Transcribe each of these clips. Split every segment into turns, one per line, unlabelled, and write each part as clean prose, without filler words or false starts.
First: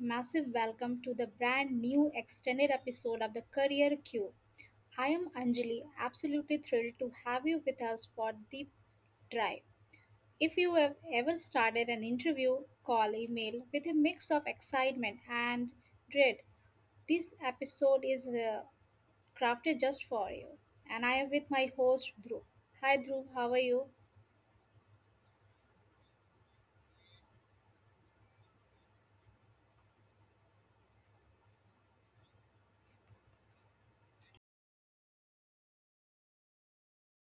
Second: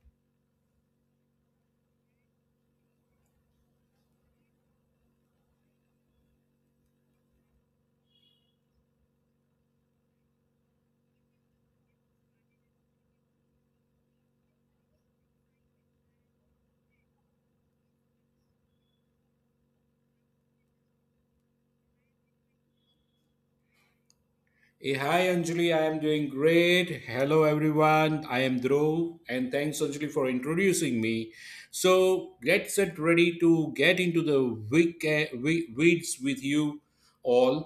massive welcome to the brand new extended episode of the Career Q. I am Anjali, absolutely thrilled to have you with us for Deep Drive. If you have ever started an interview, call, email with a mix of excitement and dread, this episode is crafted just for you. And I am with my host Dhruv. Hi Dhruv, how are you?
Hey, hi Anjali, I am doing great. Hello everyone, I am Dhruv and thanks Anjali for introducing me. So let's get ready to get into the weeds with you all.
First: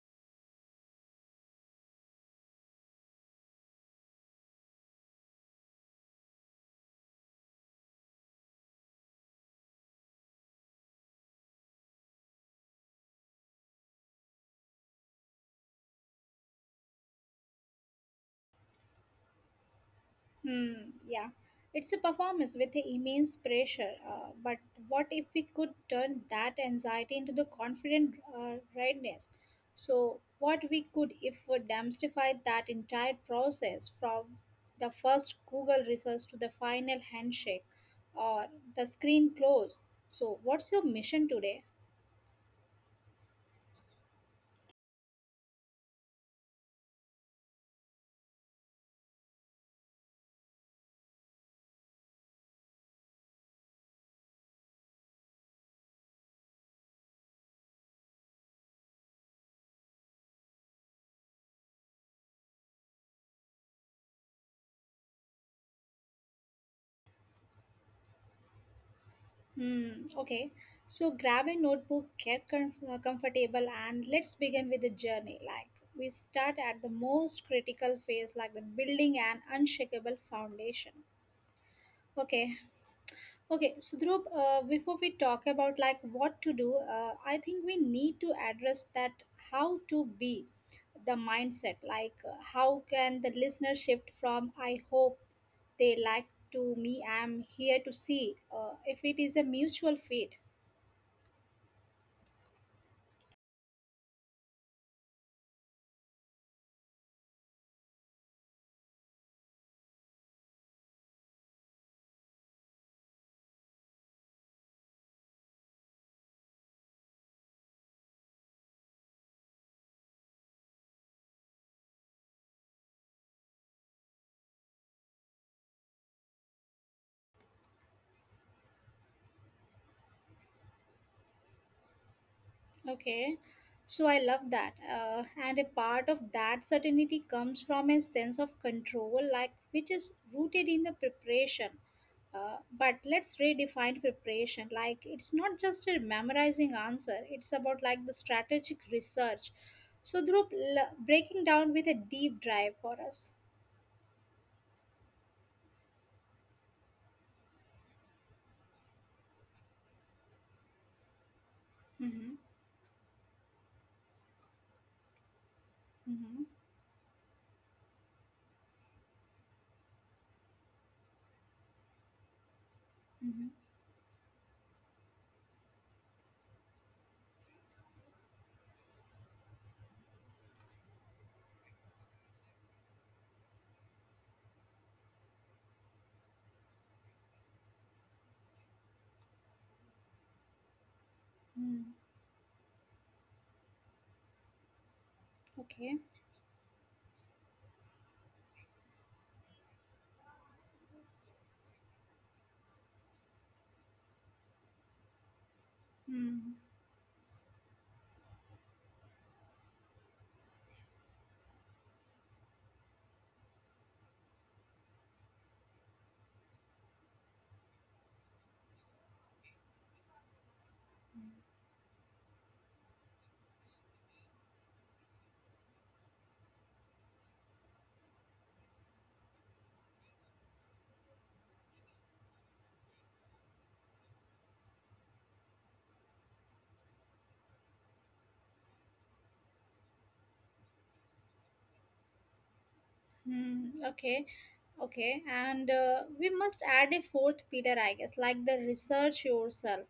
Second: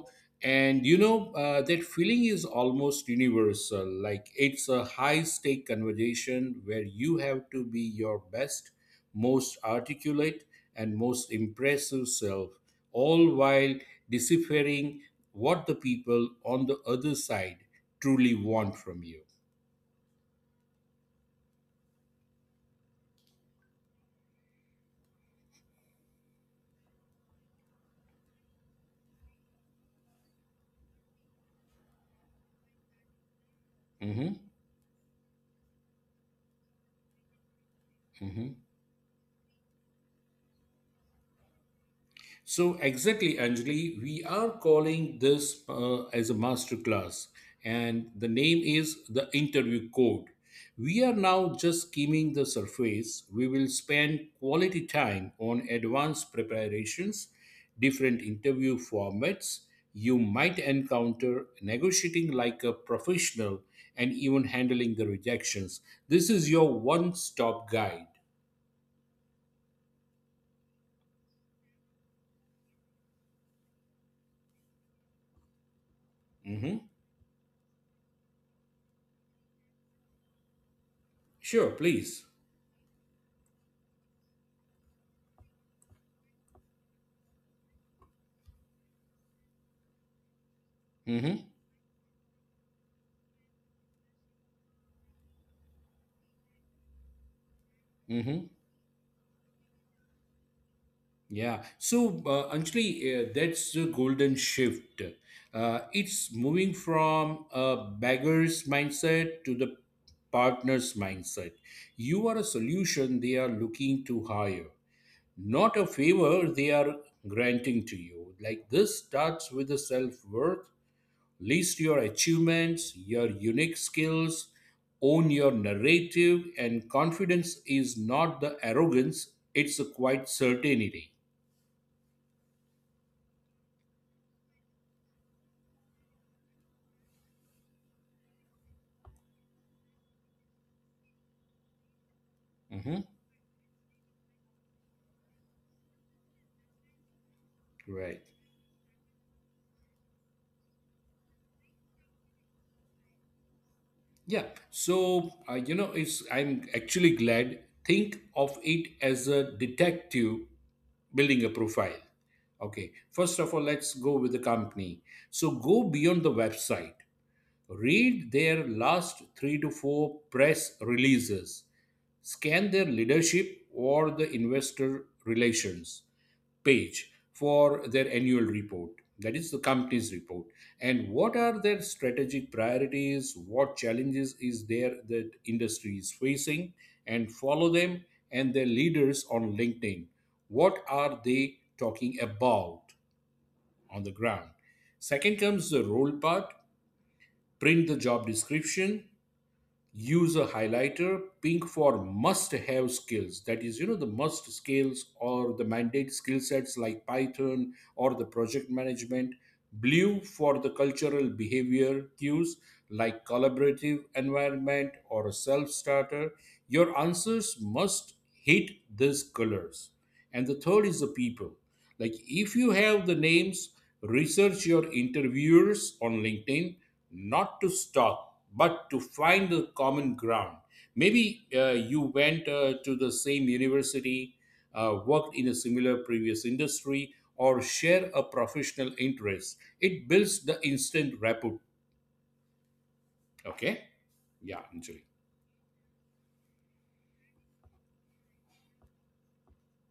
And you know, that feeling is almost universal. Like it's a high stake conversation where you have to be your best, most articulate, and most impressive self, all while deciphering what the people on the other side truly want from you.
Hmm, yeah. It's a performance with immense pressure. But what if we could turn that anxiety into the confident readiness? So, what we could if we demystify that entire process from
hmm
the first Google research to the final handshake or
hmm
the screen close. So, what's your mission today?
So exactly, Anjali, we are calling this as a master class, and the name is the interview code. We are now just skimming the surface. We will spend quality time on advanced preparations, different interview formats you might encounter, negotiating like a professional, and even handling the rejections. This is your one-stop guide.
Hmm, okay. So grab a notebook, get comfortable, and let's begin with the journey. Like we start
Mhm.
at the most critical phase, like the building an unshakable foundation.
Sure, please.
Okay, okay. So Dhruv, before we talk about like what to do, I think we need to address that how to be the
hmm
mindset. Like how can the listener shift from I hope they like to me, I'm here to
hmm
see. If it is a mutual fit.
Yeah. So, Anjali, that's the golden shift. It's moving from a beggar's mindset to the partner's mindset. You are a solution they are looking to hire, not a favor they are granting to you. Like this starts with the self worth, list your achievements, your unique skills, own your narrative, and confidence is not the arrogance, it's a quiet certainty.
Okay, so I love that. And a part of that certainty comes from a sense of control, like which is rooted in the preparation. But
Mm-hmm.
let's redefine preparation. Like it's not just a memorizing answer, it's about like the
Right.
strategic research. So, Dhruv, breaking down with a deep drive for us.
Yeah. So, you know, it's I'm actually glad. Think of it as a detective building a profile.
Mm-hmm.
Okay. First of all, let's go with the company. So go beyond the
Mm-hmm.
website. Read their last three to four press releases. Scan their
Mm-hmm.
leadership or the investor relations page for their annual report, that is the company's report, and what are their strategic priorities, what challenges is there that industry is facing, and follow them and their leaders on LinkedIn, what are they
Mm-hmm.
talking about on the ground. Second comes the
Okay.
role part. Print the job description, use a highlighter pink for must have skills, that is you know the must skills or the mandate skill
Mm-hmm.
sets like Python or the project management, blue for the cultural behavior cues like collaborative environment or a self starter. Your answers must hit these colors. And the third is the people. Like if you have the names, research your interviewers on LinkedIn, not to stalk, but to find the common ground. Maybe you went to the same university, worked in a similar previous industry, or share a professional interest. It builds the instant rapport. Okay?
Mm-hmm. Okay.
Yeah, Anjali.
Okay, and we must add a fourth pillar, I guess, like the research yourself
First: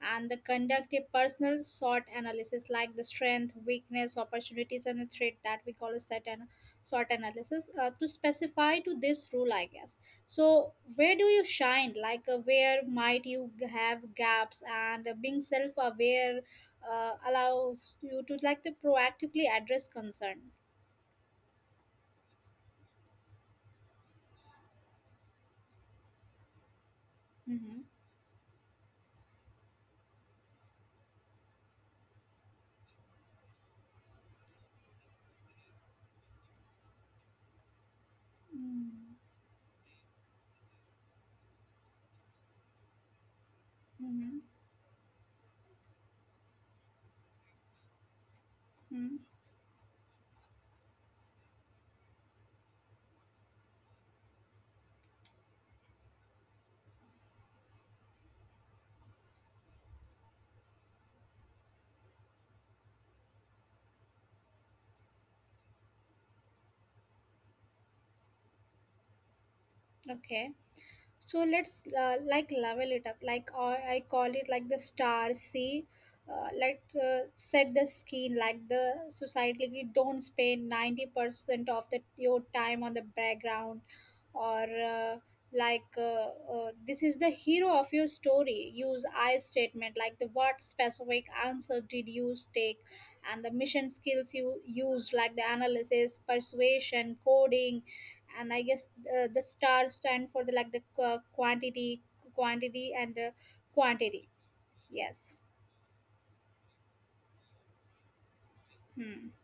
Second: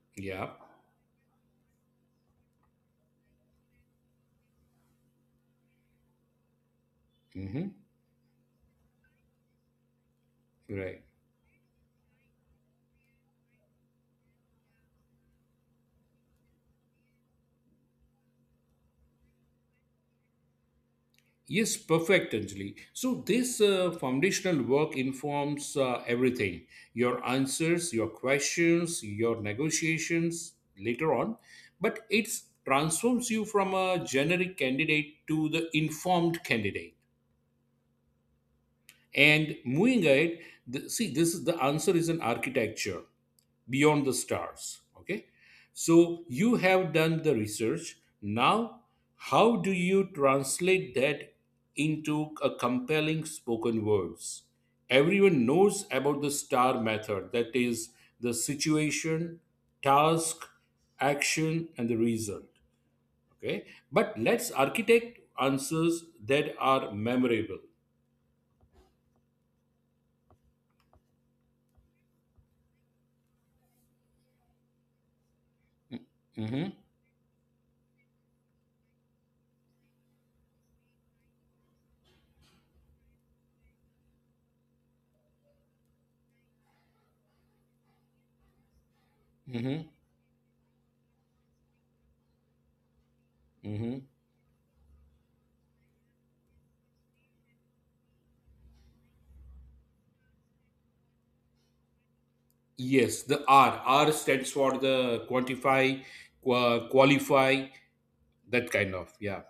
and the
Yeah.
conduct a personal SWOT analysis, like the strength, weakness, opportunities, and the threat that we call a set and SWOT analysis
hmm
to specify to this rule, I guess. So,
Right.
where do you shine? Like, where might you have gaps? And being self aware allows you to like to proactively address concern.
Yes, perfect, Anjali. So, this foundational work informs everything: your
Mm-hmm.
answers, your questions, your negotiations later on, but it transforms you from a generic candidate to the informed candidate.
Mm-hmm.
And moving ahead, see, this is the answer is an architecture beyond the
Mm-hmm.
stars. Okay, so you have done the research, now
Mm-hmm.
how do you translate that into a compelling spoken words. Everyone knows about the star method, that is the situation, task, action and the result. Okay, but let's architect answers that are memorable.
Okay. So let's like level it up, like I call it like the star see,
hmm
let set the skin like the society. Like you don't spend 90% of the your time on the background or like uh, this is the hero of your story. Use I
hmm
statement like the what specific answer did you take and the
hmm
mission skills you used like the analysis persuasion coding. And I guess the stars stand for the like the quantity
Yes,
and the
the R. R
quantity,
stands for the
yes.
quantify, qualify, that kind of.
Hmm.
Yeah.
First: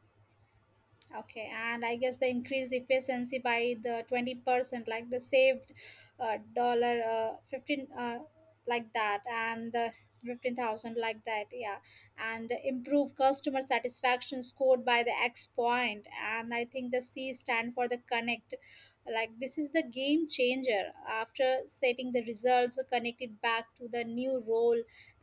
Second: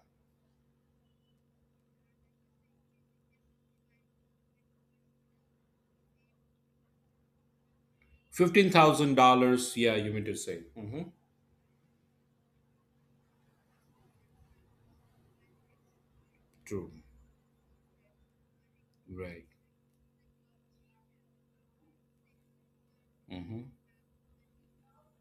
Okay, and I guess the increased efficiency by the 20%, like the saved dollar 15 like that,
$15,000.
and the
Yeah, you mean to say.
15,000 like that, yeah, and improve customer satisfaction scored by the X point, and I
True.
think the C stand for the connect. Like
Right.
this is the game changer. After setting the results, connected
hmm
back to the new role,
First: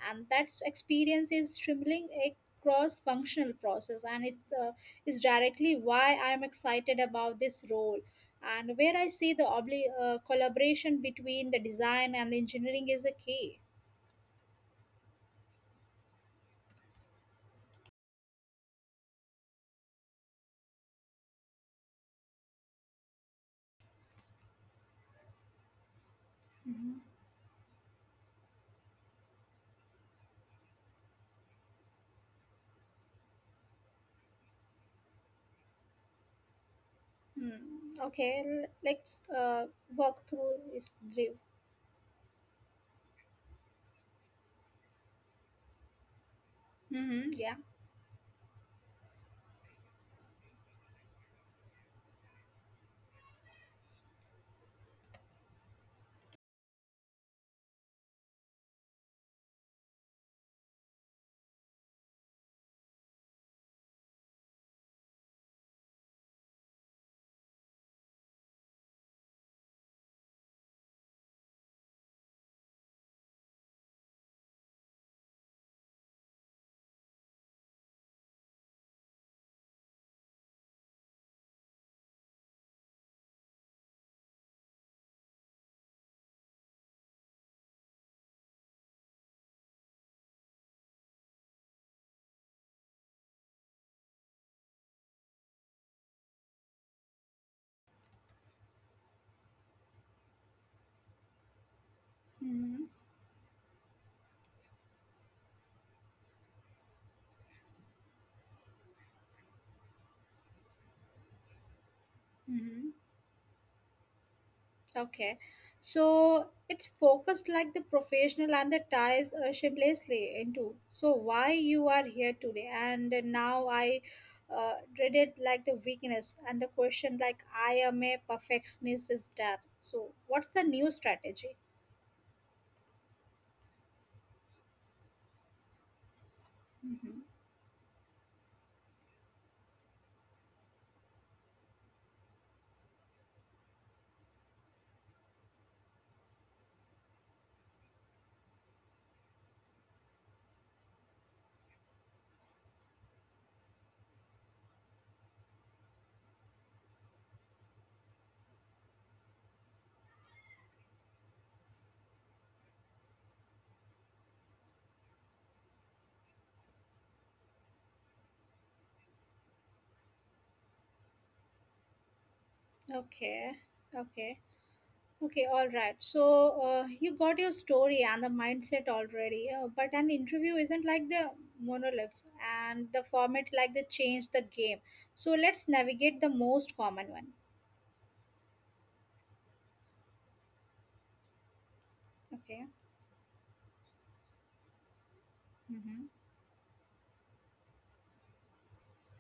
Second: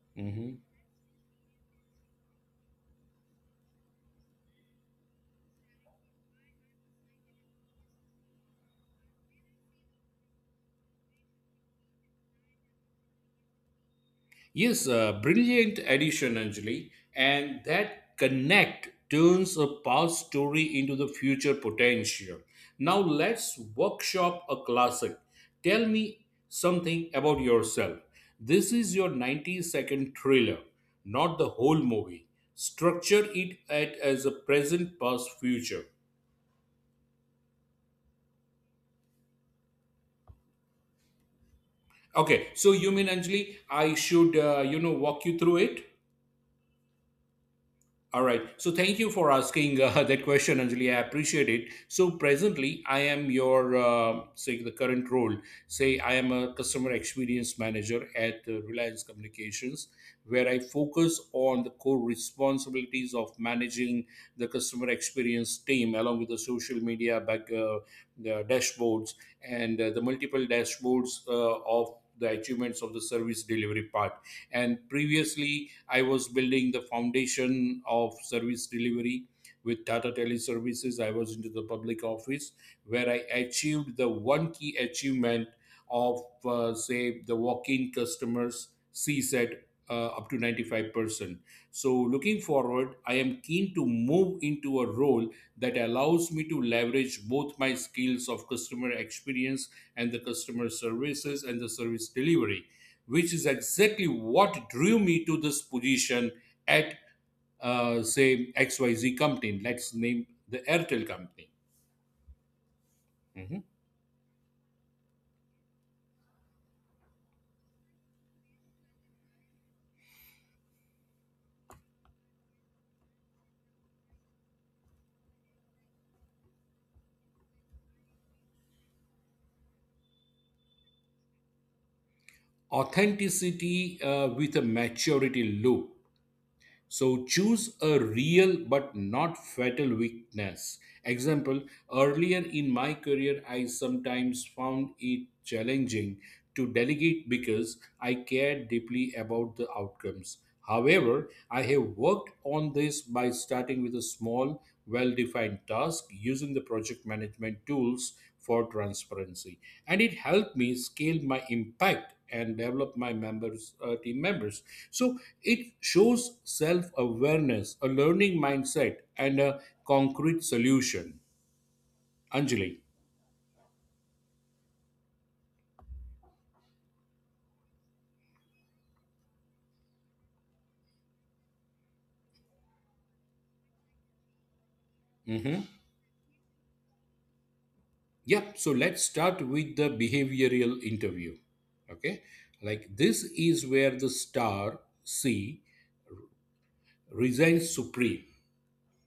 and that
hmm
experience is streaming a cross-functional process, and it is directly why I am excited about this role and where I see the collaboration between the design and the engineering is a key.
Yes, a brilliant addition, Anjali, and that connect turns a past story into the future potential. Now let's workshop a classic. Tell me
Mhm.
something about yourself. This is your 90-second trailer, not the whole movie. Structure it at, as a present, past, future.
Hmm. Okay, let's work through this drill.
Okay, so you mean, Anjali, I should, walk you through it?
Mhm. Yeah.
All right. So thank you for asking that question, Anjali. I appreciate it. So presently, I am your say the current role. Say I am a customer experience manager at Reliance Communications, where I focus on the core responsibilities of managing the customer experience team, along with the social media back the dashboards and the multiple dashboards of the achievements of the service delivery part. And previously I was building the foundation of service delivery with Tata Teleservices. I was into the public office where I achieved the one key achievement of, say, the walk in customers CSAT up to 95%. So, looking forward, I am keen to move into a role that allows me to leverage both my skills of customer experience and the customer services and the service delivery,
Hmm.
which is exactly what drew me to this position at, say, XYZ company. Let's name the Airtel company.
Hmm.
Mhm.
Okay, so it's focused like the professional and the ties shamelessly into. So why you are here today, and now I read it like the weakness and the question like I am a perfectionist is that. So what's the new strategy?
Authenticity with a maturity loop.
Hmm.
So choose a real but not fatal weakness. Example, earlier in my career, I sometimes found it challenging to delegate because I cared deeply about the outcomes. However, I have worked on this by starting with a small, well defined task using the project management tools for transparency. And it helped me scale my impact and develop my members team members. So it shows self awareness, a learning mindset and a concrete solution, Anjali.
Okay, okay. Okay, all right. So you got your story and the mindset already, but an interview isn't like the monologues and the format like the change the game. So let's
Mm-hmm.
navigate the most common one.
Yep. So let's start with the behavioral interview. Okay.
Okay.
Like this is where the star C
Mm-hmm.
resigns supreme.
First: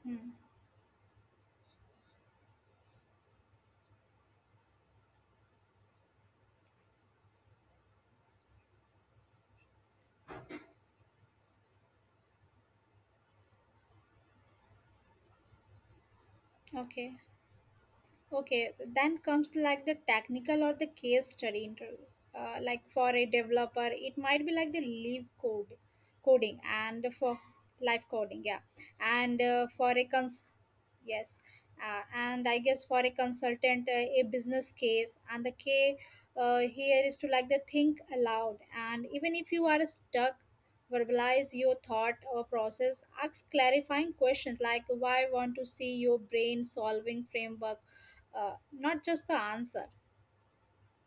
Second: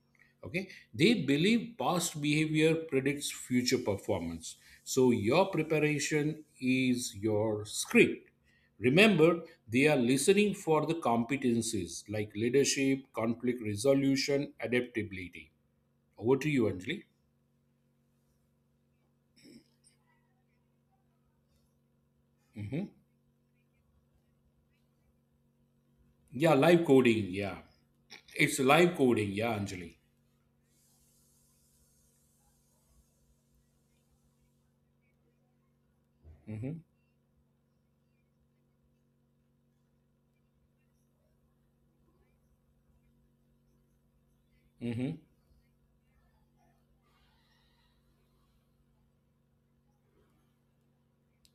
Hmm.
Okay. They believe past behavior predicts future performance. So your preparation is your script. Remember, they are listening for the competencies like leadership, conflict resolution, adaptability. Over to you, Anjali.
Okay. Okay, then comes like the technical or the case study interview. Like
hmm
for a developer, it might be like the live code
Yeah,
coding
live
and
coding.
for
Yeah.
live coding,
It's
yeah.
live coding,
And
yeah, Anjali.
yes, and I guess for a consultant, a business case, and the K,
hmm
here is to like the think aloud. And even if you are stuck, verbalize your thought or process. Ask clarifying questions
hmm
like why want to see your brain solving framework, not just the answer.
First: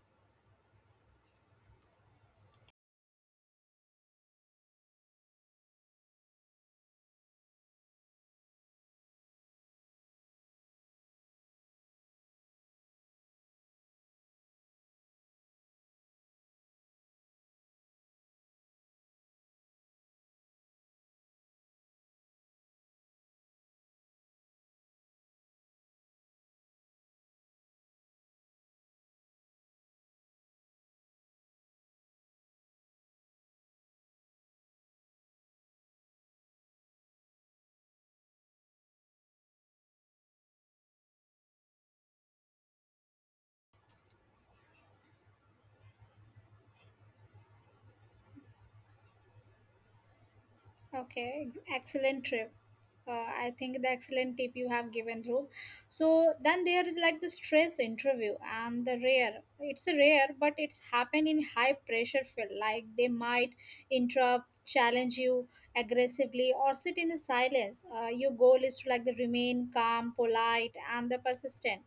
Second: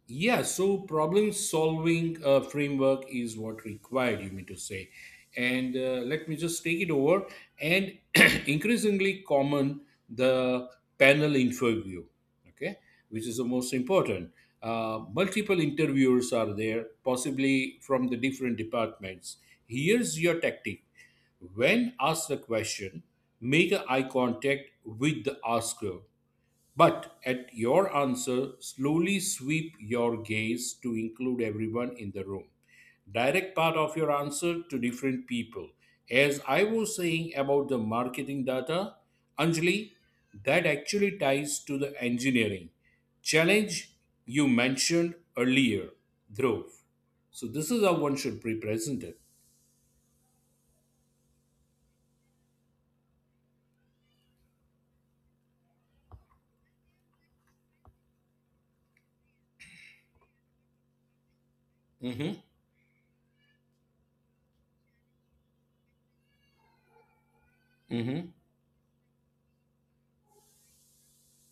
Yeah, so problem solving framework is what required, you mean to say. And let me just take it over. And increasingly common, the panel interview, okay, which is the most important. Multiple interviewers are there, possibly from the different departments. Here's your tactic. When asked a question, make a eye contact with the asker. But at your answer, slowly sweep your gaze to include everyone in the room. Direct part of your answer to different people. As I was saying about the marketing data, Anjali, that actually ties to the engineering challenge you mentioned earlier, Dhruv. So this is how one should be presented.
Okay, excellent trip. Uh, I think the excellent tip you have given, Dhruv. So then there is like the stress interview and the rare. It's rare, but it's happened in high pressure field.
Mm-hmm,
Like they might interrupt, challenge you aggressively, or sit in silence. Your goal
mm-hmm,
is to like the remain calm, polite, and the persistent.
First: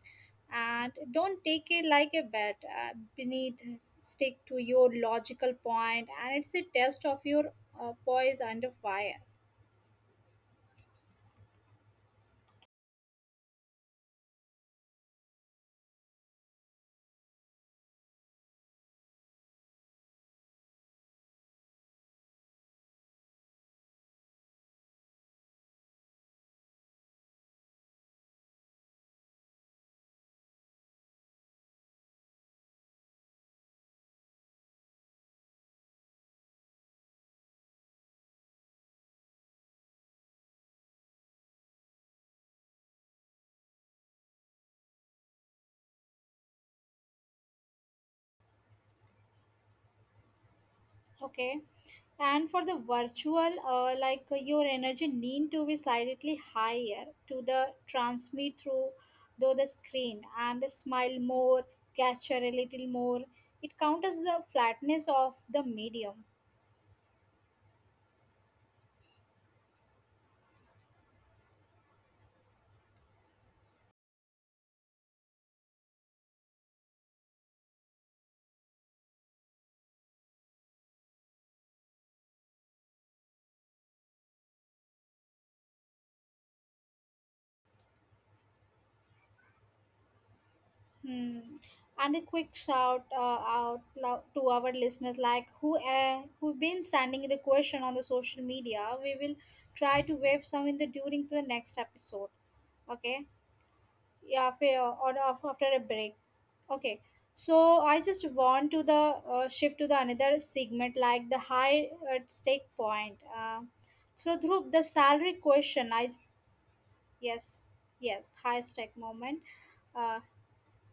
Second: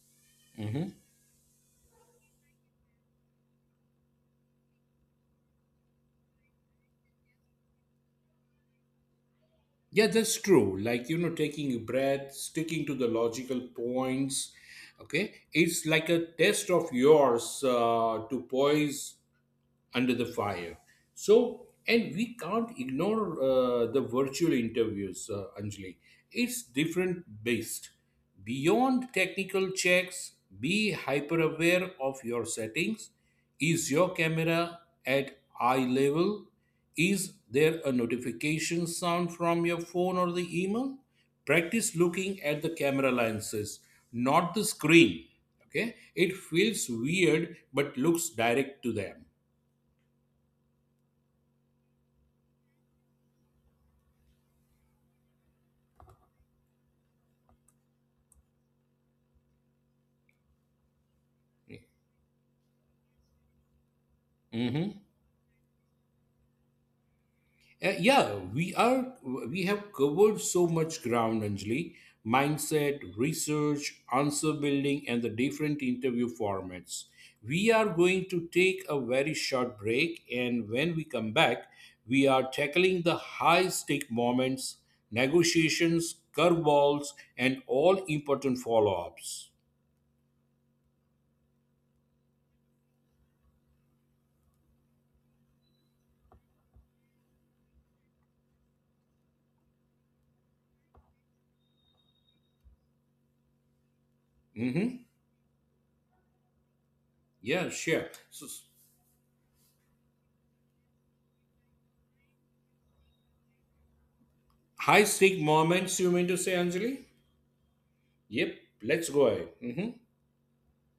mm-hmm.
And don't take it like a bet. Stick to your logical point, and it's a test of your poise under fire.
Yeah, that's true. Like, you know, taking a breath, sticking to the logical points. Okay. It's like a test of yours to poise under the fire. So, and we can't ignore the virtual interviews, Anjali. It's different based. Beyond technical checks, be hyper aware of your settings. Is your camera at eye level? Is there a notification sound from your phone or the email? Practice looking at the camera lenses, not the screen. Okay, it feels weird but looks direct to them.
Okay, and for the virtual, your energy need to be slightly higher to the transmit through though the screen, and smile more, gesture a little more. It counters the
Mm-hmm.
flatness of the medium.
Yeah, we are. We have covered so much ground, Anjali. Mindset, research, answer building, and the different interview formats. We are going to take a very short break, and when we come back, we are tackling the high stake moments, negotiations, curveballs, and all important follow ups.
Hmm. And a quick shout out loud to our listeners, like who been sending the question on the social media. We will try to wave some in the during the next episode. Okay,
Mm-hmm.
after a break. Okay,
Yeah,
so
sure.
I just
So,
want to the shift to the another segment like the high stake point. So through the
high stake
salary
moments,
question
you
I,
mean to say, Anjali?
yes, yes,
Yep,
high stake
let's go ahead.
moment.
Mhm.
uh,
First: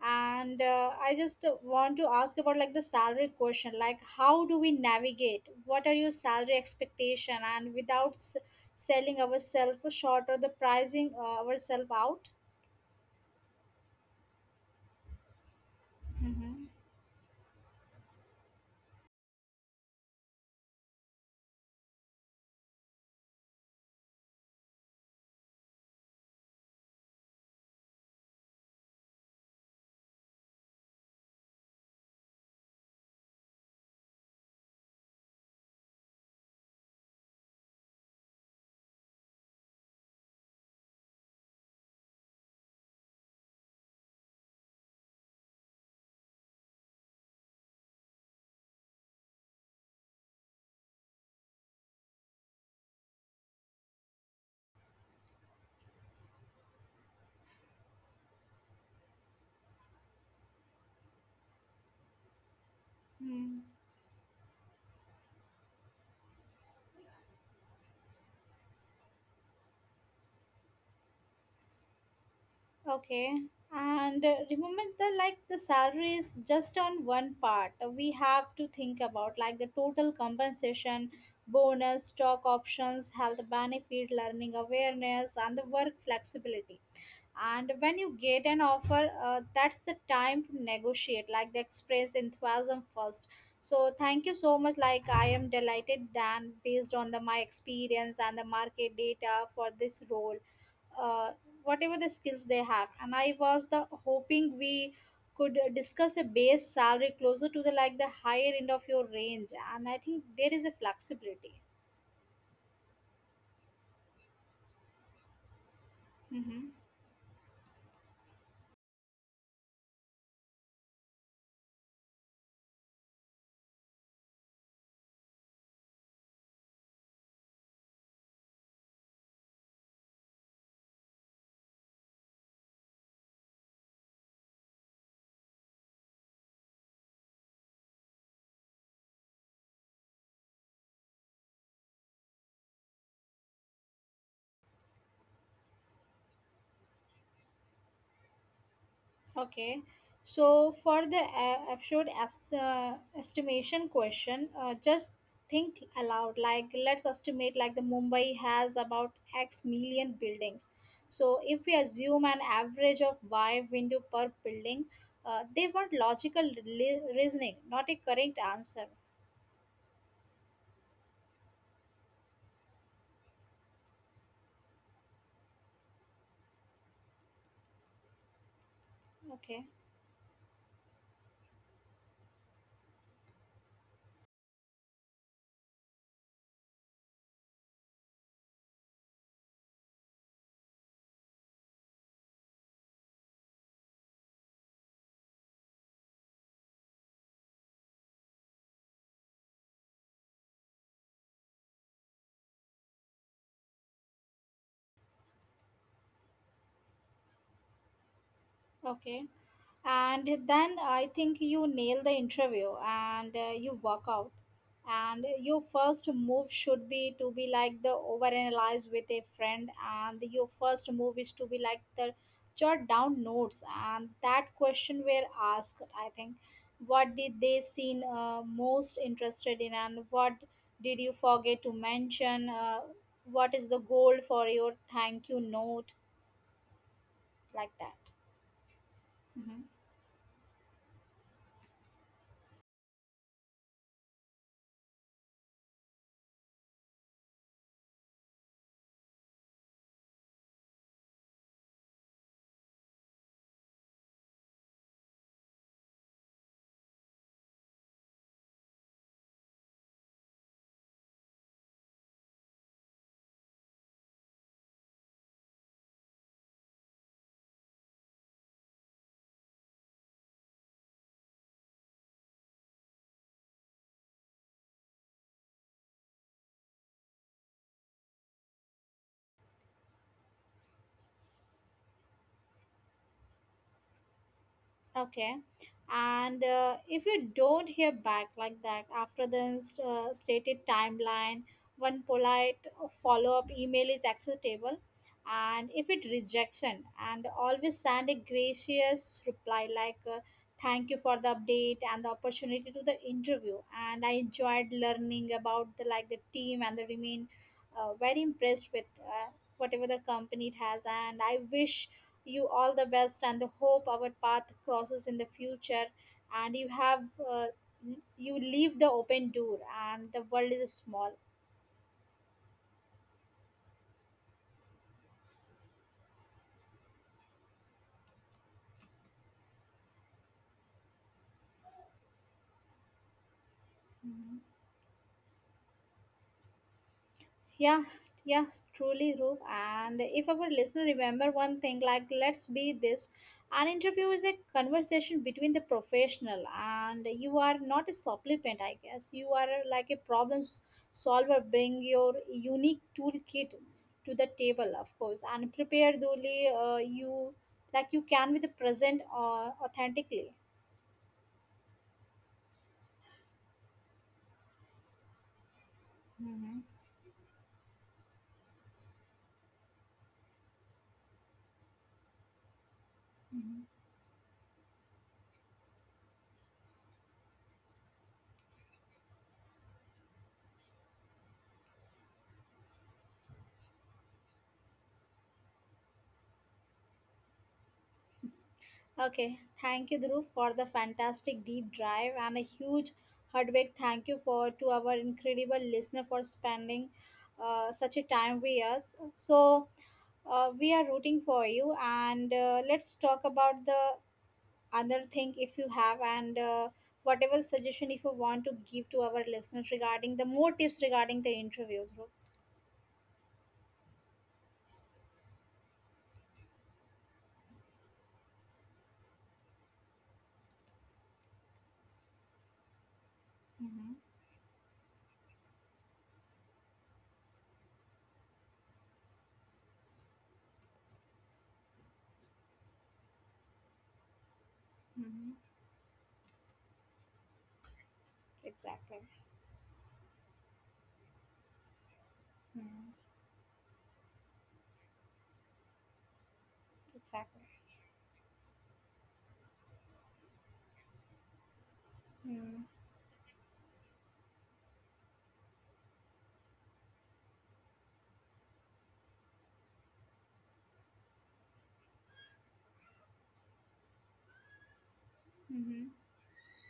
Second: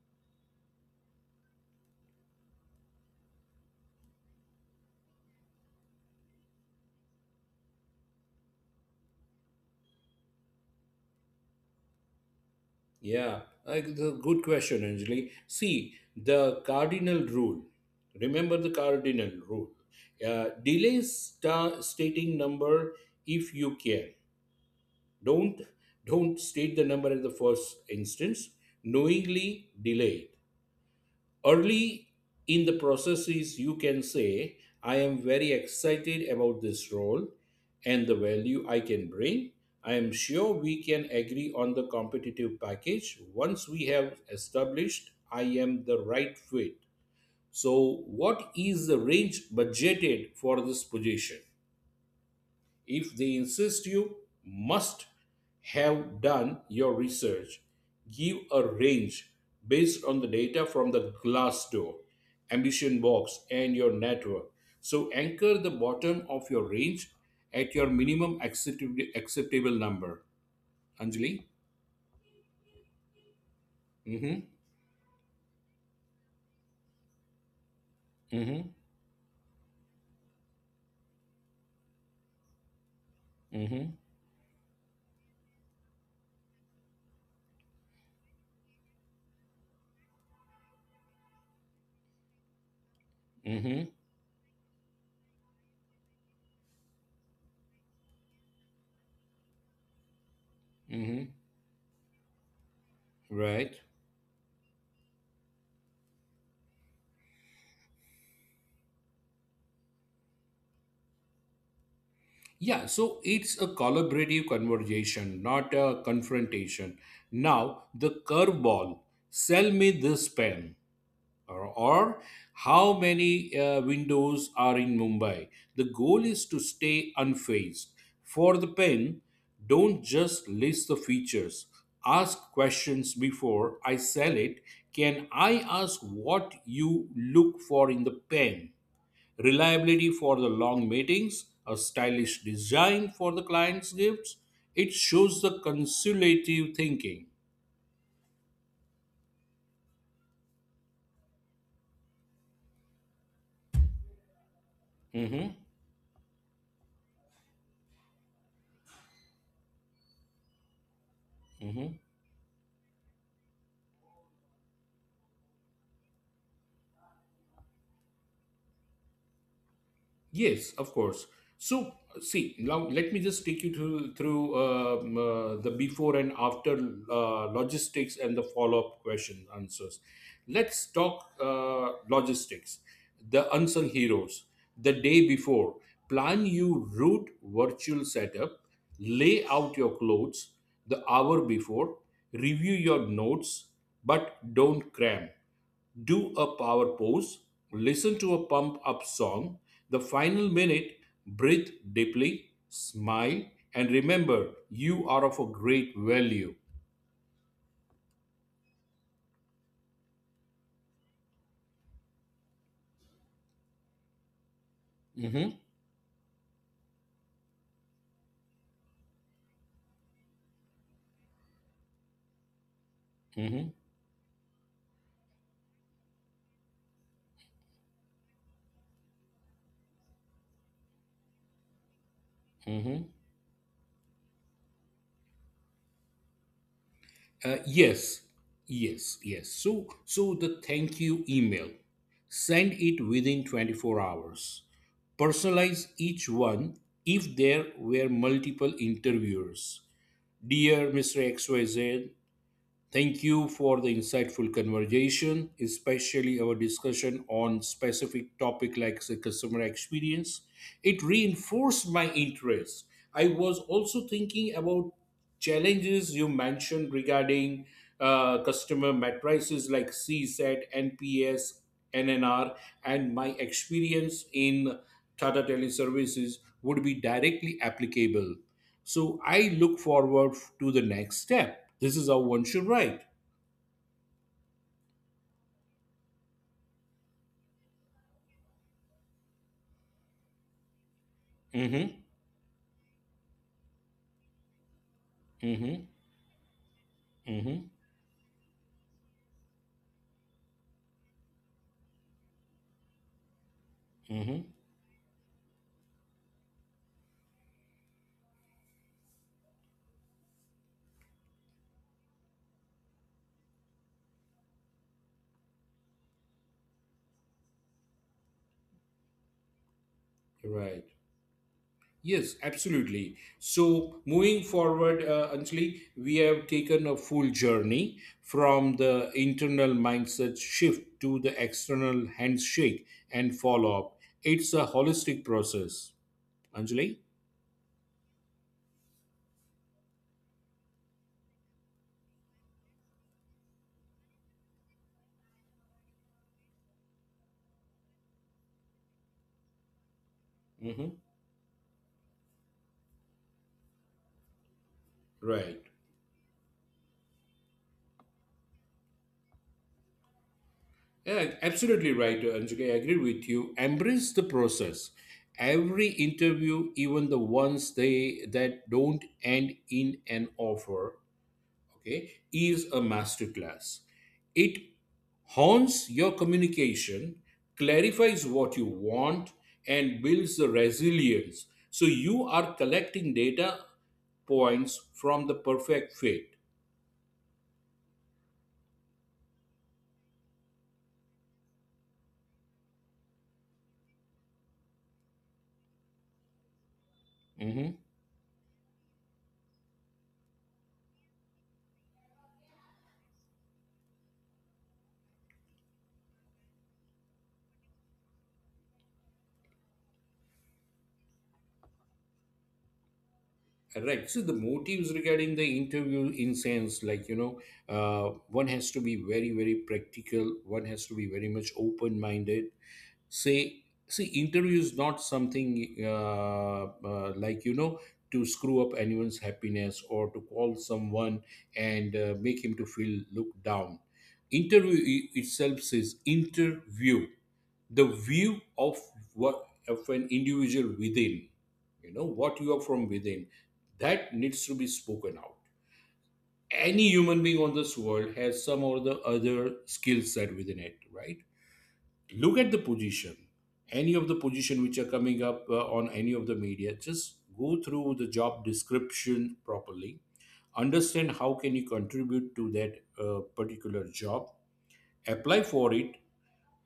and I just want to ask about like the salary question, like how do we navigate what are your salary expectation and without selling ourselves short or the pricing ourselves out.
Yeah, the good question, Anjali. See, the cardinal rule. Remember the cardinal rule. Delay stating number if you can. Don't don't state the number in the first instance. Knowingly delay it early in the processes. You can say, I am very excited about this role and the value I can bring, I am sure we can agree on the competitive package once we have established I am the right fit, so what is the range budgeted for this position. If they insist you must have done your research, give a range based on the data from the Glassdoor, Ambition Box,
Hmm.
and your network. So anchor the bottom of your range at your minimum acceptable number. Anjali?
Okay, and
Mm-hmm.
remember the like the salary is just on one part. We have
Mm-hmm.
to think about like the total compensation, bonus, stock options, health
Mm-hmm.
benefit, learning awareness, and the work flexibility. And when you get an offer, that's the time to negotiate, like the express enthusiasm first. So
Mm-hmm.
thank you so much. Like I am delighted then based on the my experience and the market data for this role, uh,
Mm-hmm.
whatever the skills they have. And I was
Right.
the hoping we could discuss a base salary closer to the like the higher end of your range. And I think there is a flexibility.
Yeah, so it's a collaborative conversation, not a
Mm-hmm.
confrontation. Now, the curveball: sell me this pen, or how many windows are in Mumbai? The goal is to stay unfazed. For the pen, don't just list the features, ask questions before I sell it. Can I ask what you look for in the pen? Reliability for the long meetings, a stylish design for the client's gifts. It shows the consultative thinking.
Okay, so for the absurd as the estimation question, just
Mhm,
think aloud. Like let's estimate like the Mumbai has about X million buildings. So if we
mhm.
assume an average of Y window per building, they want logical reasoning, not a correct answer.
Yes, of course. So, see, now let me just take you through the before and after logistics and the follow-up question
Okay,
answers. Let's talk logistics, the unsung heroes. The day before, plan your route, virtual setup, lay out your clothes. The hour before, review your notes, but don't cram, do a power pose, listen to a pump up song. The final minute, breathe deeply, smile, and remember you are of a great value.
okay. And then I think you nail the interview and you walk out, and
Mhm,
your first move should be to be like the overanalyze with a friend, and your first move is to be like the jot down
mhm,
notes, and that question were asked. I think what did they seem most interested in, and what did you forget to mention,
mhm.
what is the goal for your thank you note,
Uh,
like that.
yes, yes, yes.
Mhm.
So, so the thank you email, send it within 24 hours. Personalize each one if there were multiple interviewers. Dear Mr. XYZ, thank you for the insightful conversation, especially our discussion on specific topic like the customer experience. It reinforced my interest. I was also thinking about challenges you mentioned regarding customer matrices like CSAT, NPS, NNR, and my experience in Tata Teleservices would be directly applicable. So I look forward to the next step. This is how one should write.
Okay. And if you don't hear back like that after the stated timeline,
Mm-hmm.
one polite follow up email is acceptable. And
Mm-hmm.
if it rejection, and
Mm-hmm.
always send a gracious reply like "Thank you for the update and the opportunity to the interview." And I
Mm-hmm.
enjoyed learning about the like the team and the remain very impressed with whatever the company it has. And I wish you all the best and the hope our path crosses in the future, and you have uh, you leave the open door, and the world is
Right.
small.
Yes, absolutely. So moving forward, Anjali, we have taken a full journey from the internal mindset shift to the external handshake and follow up.
Mhm.
It's a holistic process. Anjali?
Yeah, yes, truly, Roop. And if our listener remember one thing, like let's be this, an interview is a conversation between the professional, and you are not a supplement, I guess. You are like a problem
Mm-hmm.
solver. Bring your unique toolkit to the table, of course, and
Right.
prepare the only you like you can with the present authentically.
Yeah, absolutely right, Anjali. I agree with you. Embrace the process. Every
Hmm.
interview, even the ones they that don't end in an offer, okay, is a masterclass. It hones your communication, clarifies what you want, and builds the resilience. So you are collecting data points from the perfect fit.
Okay, thank you, Dhruv, for the fantastic deep drive, and a huge heartbreak thank you for to our incredible listener for spending
Mm-hmm.
such a time with us. So, we are rooting for you, and let's talk about the other thing if you have, and whatever suggestion if you want to give to our listeners regarding the more tips regarding the interview, Dhruv.
Right. So the motives regarding the interview in sense, like, you know, one has to be very, very practical. One has to be very much open-minded. Say,
Mm-hmm.
see, interview is not something like, you know, to screw up anyone's happiness or to call someone and make him to feel looked down. Interview i-
Mm-hmm.
itself says interview, the view of,
Exactly.
what of an individual within, you know, what you are
Mm-hmm.
from within, that needs to be spoken out. Any human
Exactly.
being on this world has some or the other skill set within it, right? Look at
Mm-hmm.
the position, any of the position which are coming up on any of the media. Just go through the job description properly, understand how can you contribute to that particular job, apply for
Mm-hmm.
it,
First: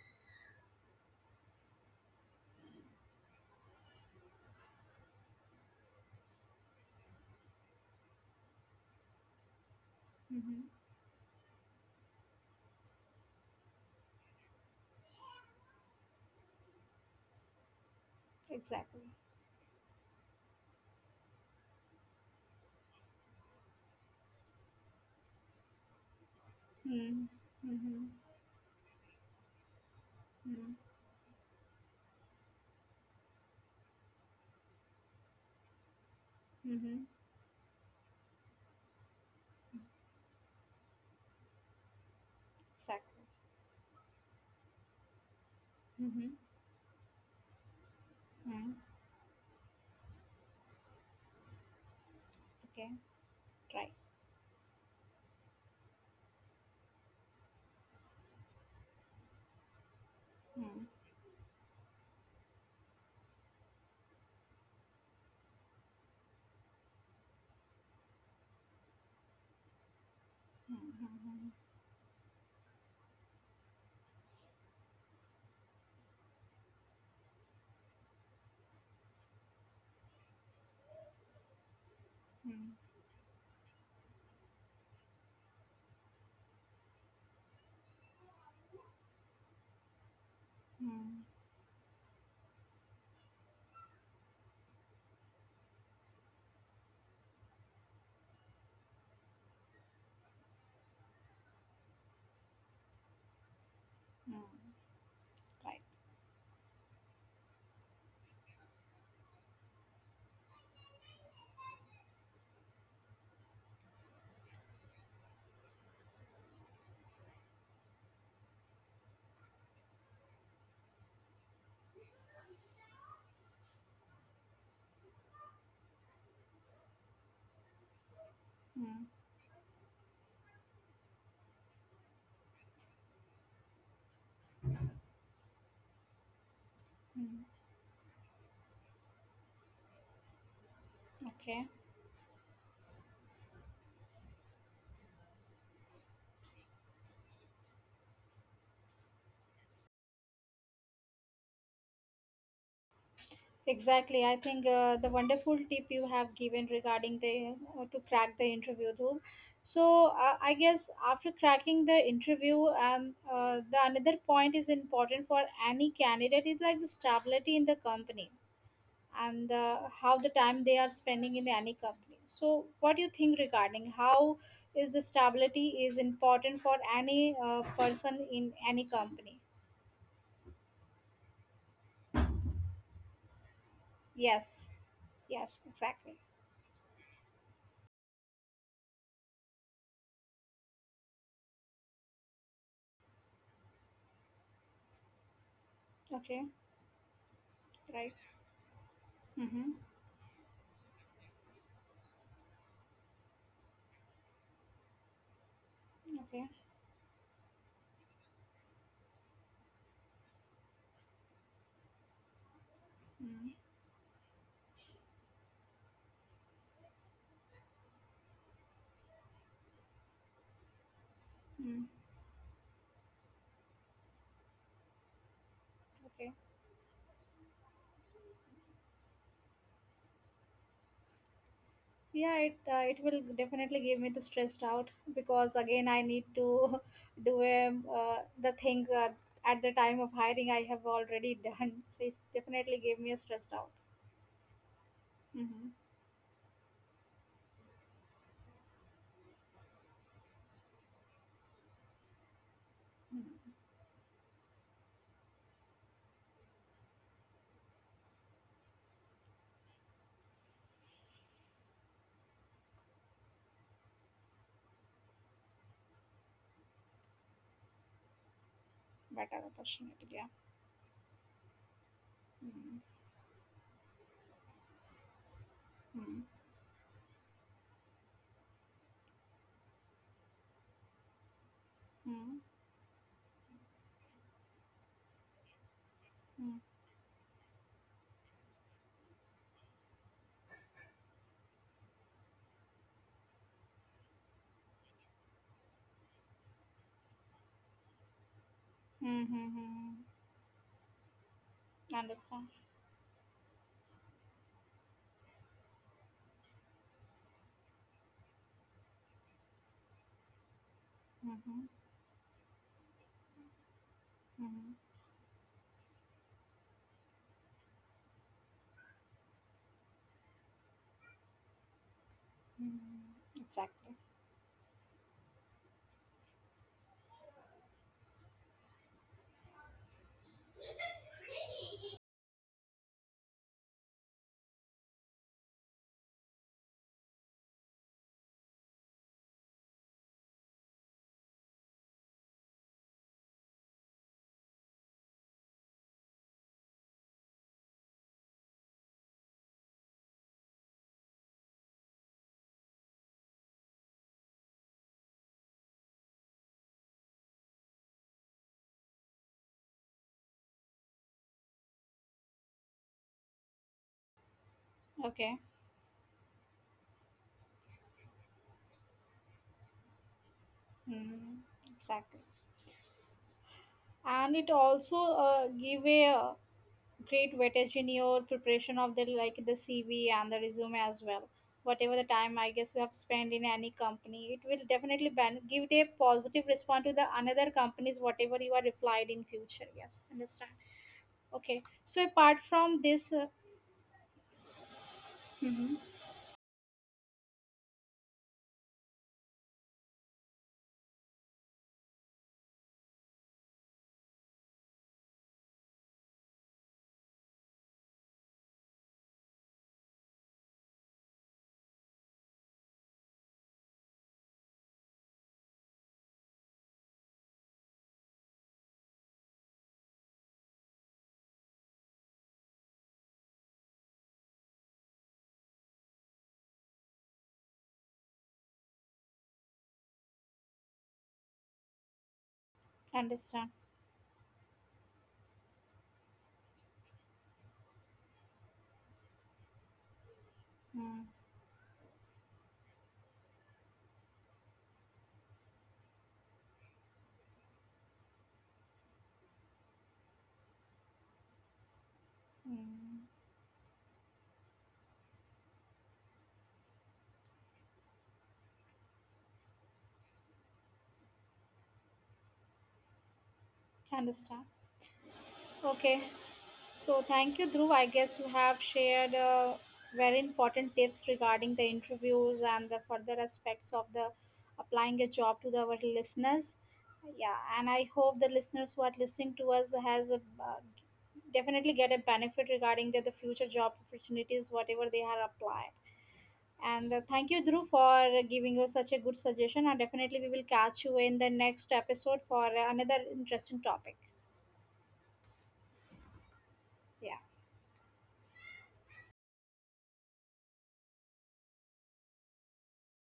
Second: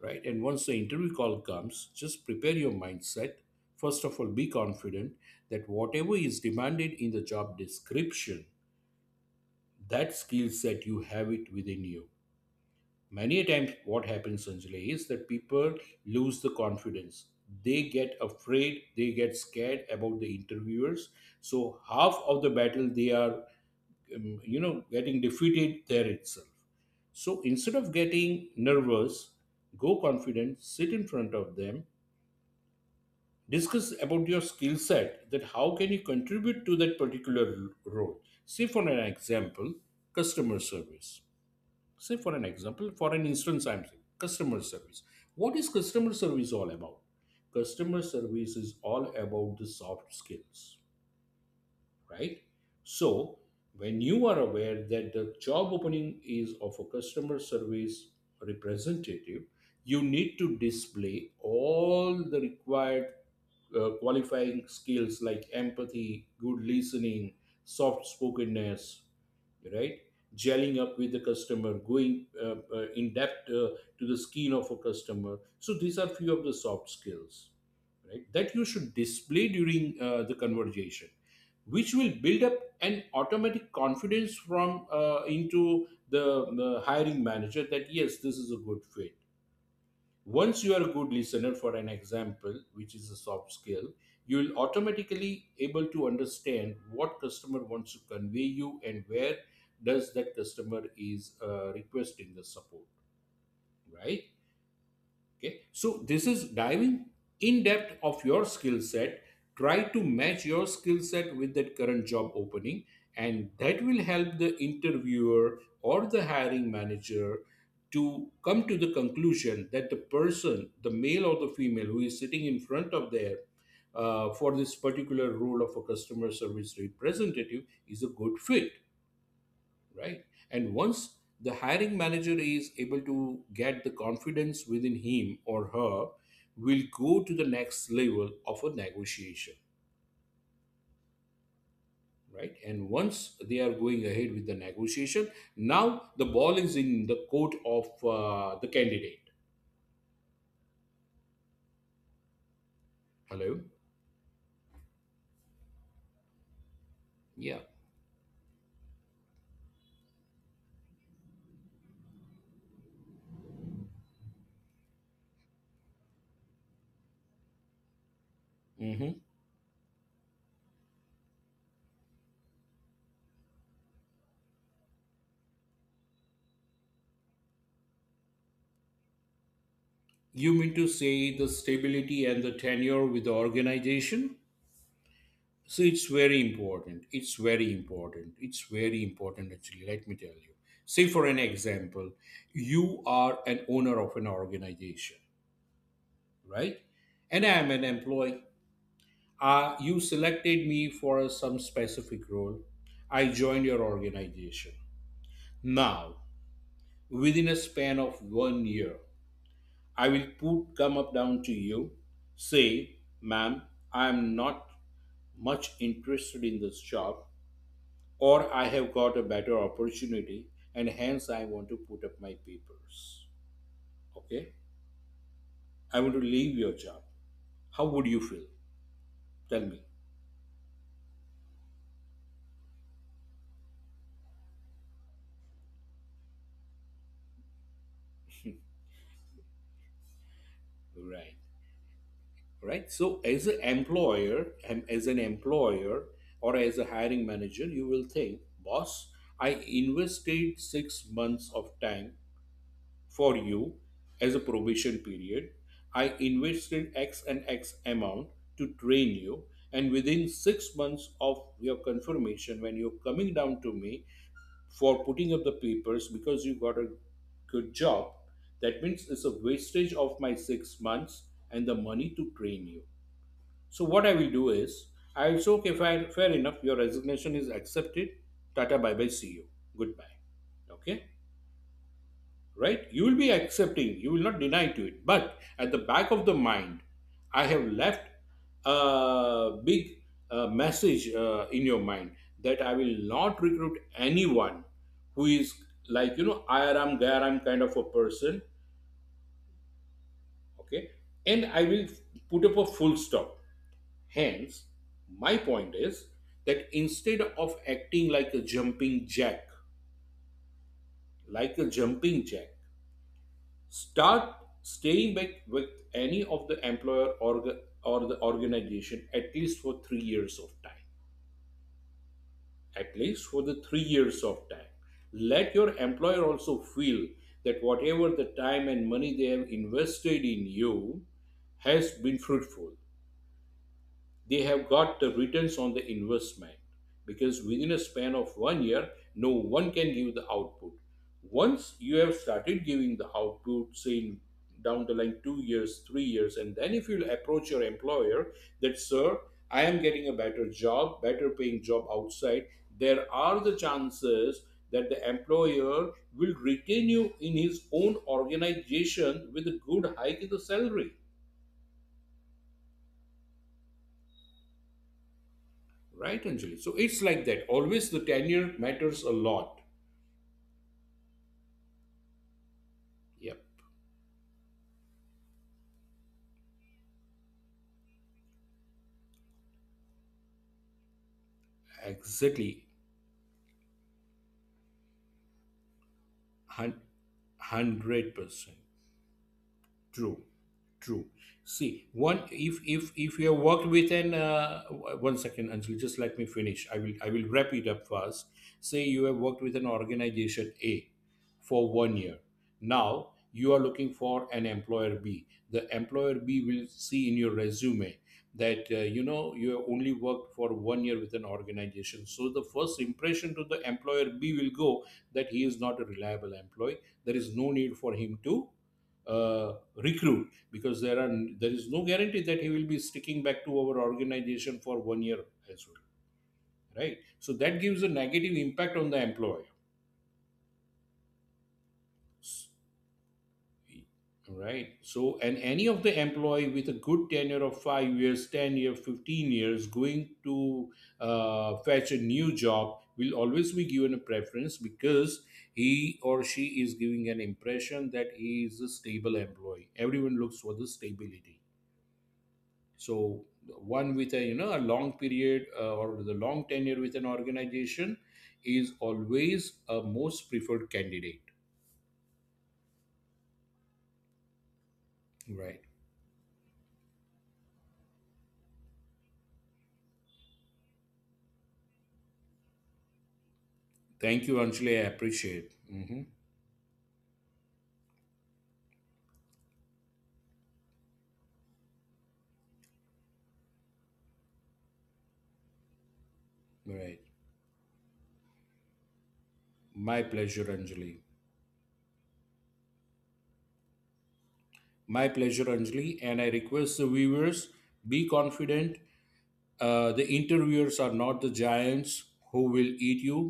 right? And once the interview call comes, just prepare your mindset. First of all, be confident that whatever is demanded in the job description, that skill
Mm-hmm.
set you have it within you. Many a times, what happens, Sanjay, is that people lose the confidence. They get afraid,
Exactly.
they get scared about the interviewers. So half of the battle they are, you know, getting defeated there itself.
Mm.
So instead of
Mm-hmm.
getting nervous, go confident,
Mm.
sit in front of them, discuss about your skill set that how can you contribute to that
Mm-hmm.
particular role, say for an example, customer service. Say for an example, for
Exactly.
an instance, I'm saying customer service. What is customer
Mm-hmm.
service all about? Customer service
Mm.
is all about the soft skills, right?
Okay.
So
Right.
when you are aware that the job opening is of a customer service representative, you need to
Mm.
display all the required qualifying skills like empathy, good listening, soft spokenness, right?
Mm.
Gelling up with the
Mm.
customer, going in depth to the skin of a customer. So these are few of the soft skills, right? That you should display during the conversation, which will build up
Mm.
an automatic confidence from into the hiring manager that yes, this is a good fit. Once you are
Mm.
a
Mm.
good listener, for an example, which is a soft skill, you will automatically able to understand what customer wants to convey you and where does that customer is requesting the support, right?
Mm.
Okay,
Right.
so this is diving in depth of your skill set. Try to match your skill set with that current job opening, and that will help the interviewer or the hiring manager to come to the conclusion that the person, the male or the female, who is sitting in front of there for this particular role of a customer service representative is a good fit,
Mm.
right? And once the hiring manager is able to get the confidence within him or her, will go to
Mm.
the next level of a negotiation,
Okay.
right? And once they are going ahead with the negotiation, now the ball is in the court of the candidate. Hello?
Exactly. I think the wonderful tip you have given regarding the
Yeah.
to crack the interview room. So I guess after cracking the interview, and the another point is important for any candidate is like the stability in the company
Hmm.
and the, how the time they are spending in any company. So what do you think regarding how is the stability is important for any person in any company?
You mean to say the stability and the tenure with the organization?
Yes, yes,
So it's
exactly.
very important. It's very important. It's very important, actually. Let me tell you. Say, for an example, you are an owner of an organization,
Okay.
right? And I'm an
Right.
employee.
Mm-hmm.
You selected me for some specific role. I joined your organization. Now,
Okay.
within a span of 1 year, I will put come up down to you, say,
Mm-hmm.
ma'am, I am not much interested in this job, or I have got a better opportunity and hence I want to
Mm-hmm.
put up my papers. Okay? I want to
Okay.
leave your job. How would you feel? Tell me.
Yeah, it, it will definitely give me the stressed out, because again I need to do the thing, at the time of hiring I have already
Right.
done. So it definitely
Right.
gave me a
So as
stressed
an
out.
employer,
Mm-hmm.
or as a hiring manager, you will think, boss, I invested 6 months of time
Mm-hmm.
for you as a probation period. I invested X and X amount to train you, and within 6 months of your confirmation, when you're coming down to me for putting up the papers because you got a good job, that means it's a
Better
wastage
opportunity,
of
yeah.
my 6 months and the money to train
Mm-hmm.
you. So, what I will do is, I'll say, okay, fair enough, your resignation is accepted. Tata, bye bye, see you. Goodbye. Okay?
Mm-hmm.
Right? You will be accepting, you will not deny to it. But at the back of the mind, I have left a big message in your mind that I will not recruit anyone who is, like, you know, I am, there am kind of a person,
Mm-hmm. Mm-hmm.
okay? And I will put
Understand.
up a full stop. Hence, my point is that instead of acting like a jumping jack, like a
Mm-hmm.
jumping jack, start
Mm-hmm.
staying back with any of the employer or the organization at least for 3 years of time. At least for
Mm-hmm.
the three
Exactly.
years of time. Let your employer also feel that whatever the time and money they have invested in you has been fruitful, they have got the returns on the investment, because within a span of 1 year, no one can give the output. Once you have started giving the output, say in down the line 2 years, 3 years, and then if you approach your employer that, sir, I am getting a better job, better paying job outside, there are the chances that the employer will retain you in his own organization with a good hike in the salary.
Okay.
Right, Anjali. So it's like that. Always the tenure matters a lot.
Mm-hmm. Exactly.
Yep,
And it also give a great weightage in your preparation of the like the CV and the resume as well. Whatever the
exactly.
time I guess you have spent in any company, it will definitely give it a
One
positive response to the another
Hundred
companies
percent
whatever you are replied in future.
true.
Yes, understand.
True. See,
Okay.
one,
So
if
apart
if if
from
you have
this,
worked with an 1 second, Anjali, just let
Mm-hmm.
me finish. I will wrap it up fast. Say you have worked with an organization A for 1 year. Now you are looking for an employer B. The employer B will see in your resume that you know, you have only worked for 1 year with an organization. So the first impression to the employer B will go that he is not a reliable employee. There is no need for him to recruit, because there is no guarantee that he will be sticking back to our organization for 1 year as well, right? So that gives a negative impact on the employer. S-,
Understand.
right? So, and any of the employee with a good tenure of 5 years, 10 years, 15 years going to fetch a new job will always be given a preference, because he or she is giving an impression that he is a stable employee. Everyone looks for the stability. So
Mm-hmm.
one with a, you know, a long period or the long tenure with an organization is always a most preferred candidate,
Understand.
right?
Okay. So thank you, Dhruv. I guess you have shared very important tips regarding the interviews and the further aspects of the
Thank you, Anjali, I
applying a
appreciate.
job to the, our
Hmm.
listeners. Yeah, and I hope the listeners who are listening to us has a, definitely get a benefit regarding the future job opportunities, whatever they are applying.
Right,
And thank you, Dhruv, for giving us such a good suggestion. And
my
definitely, we
pleasure,
will
Anjali.
catch you in the next episode for another interesting topic.
My pleasure, Anjali, and I request the
Yeah.
viewers, be confident. The interviewers are not the giants who will eat you.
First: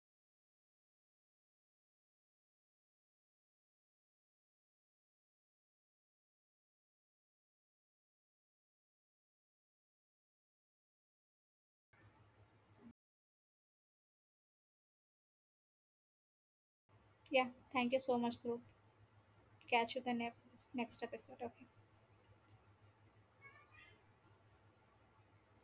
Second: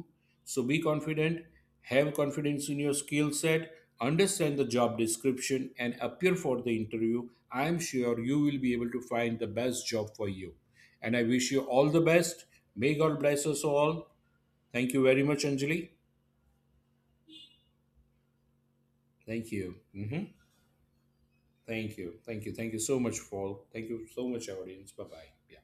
So be confident, have confidence in your skill set, understand the job description, and appear for the interview. I am sure you will be able to find the best job for you. And I wish you all the best. May God bless us all. Thank you very much, Anjali.
Yeah. Thank you so much, Dhruv.
Thank you.
Catch you the
Mhm.
next episode. Okay.
Thank you. Thank you. Thank you so much, Paul. Thank you so much, audience. Bye bye.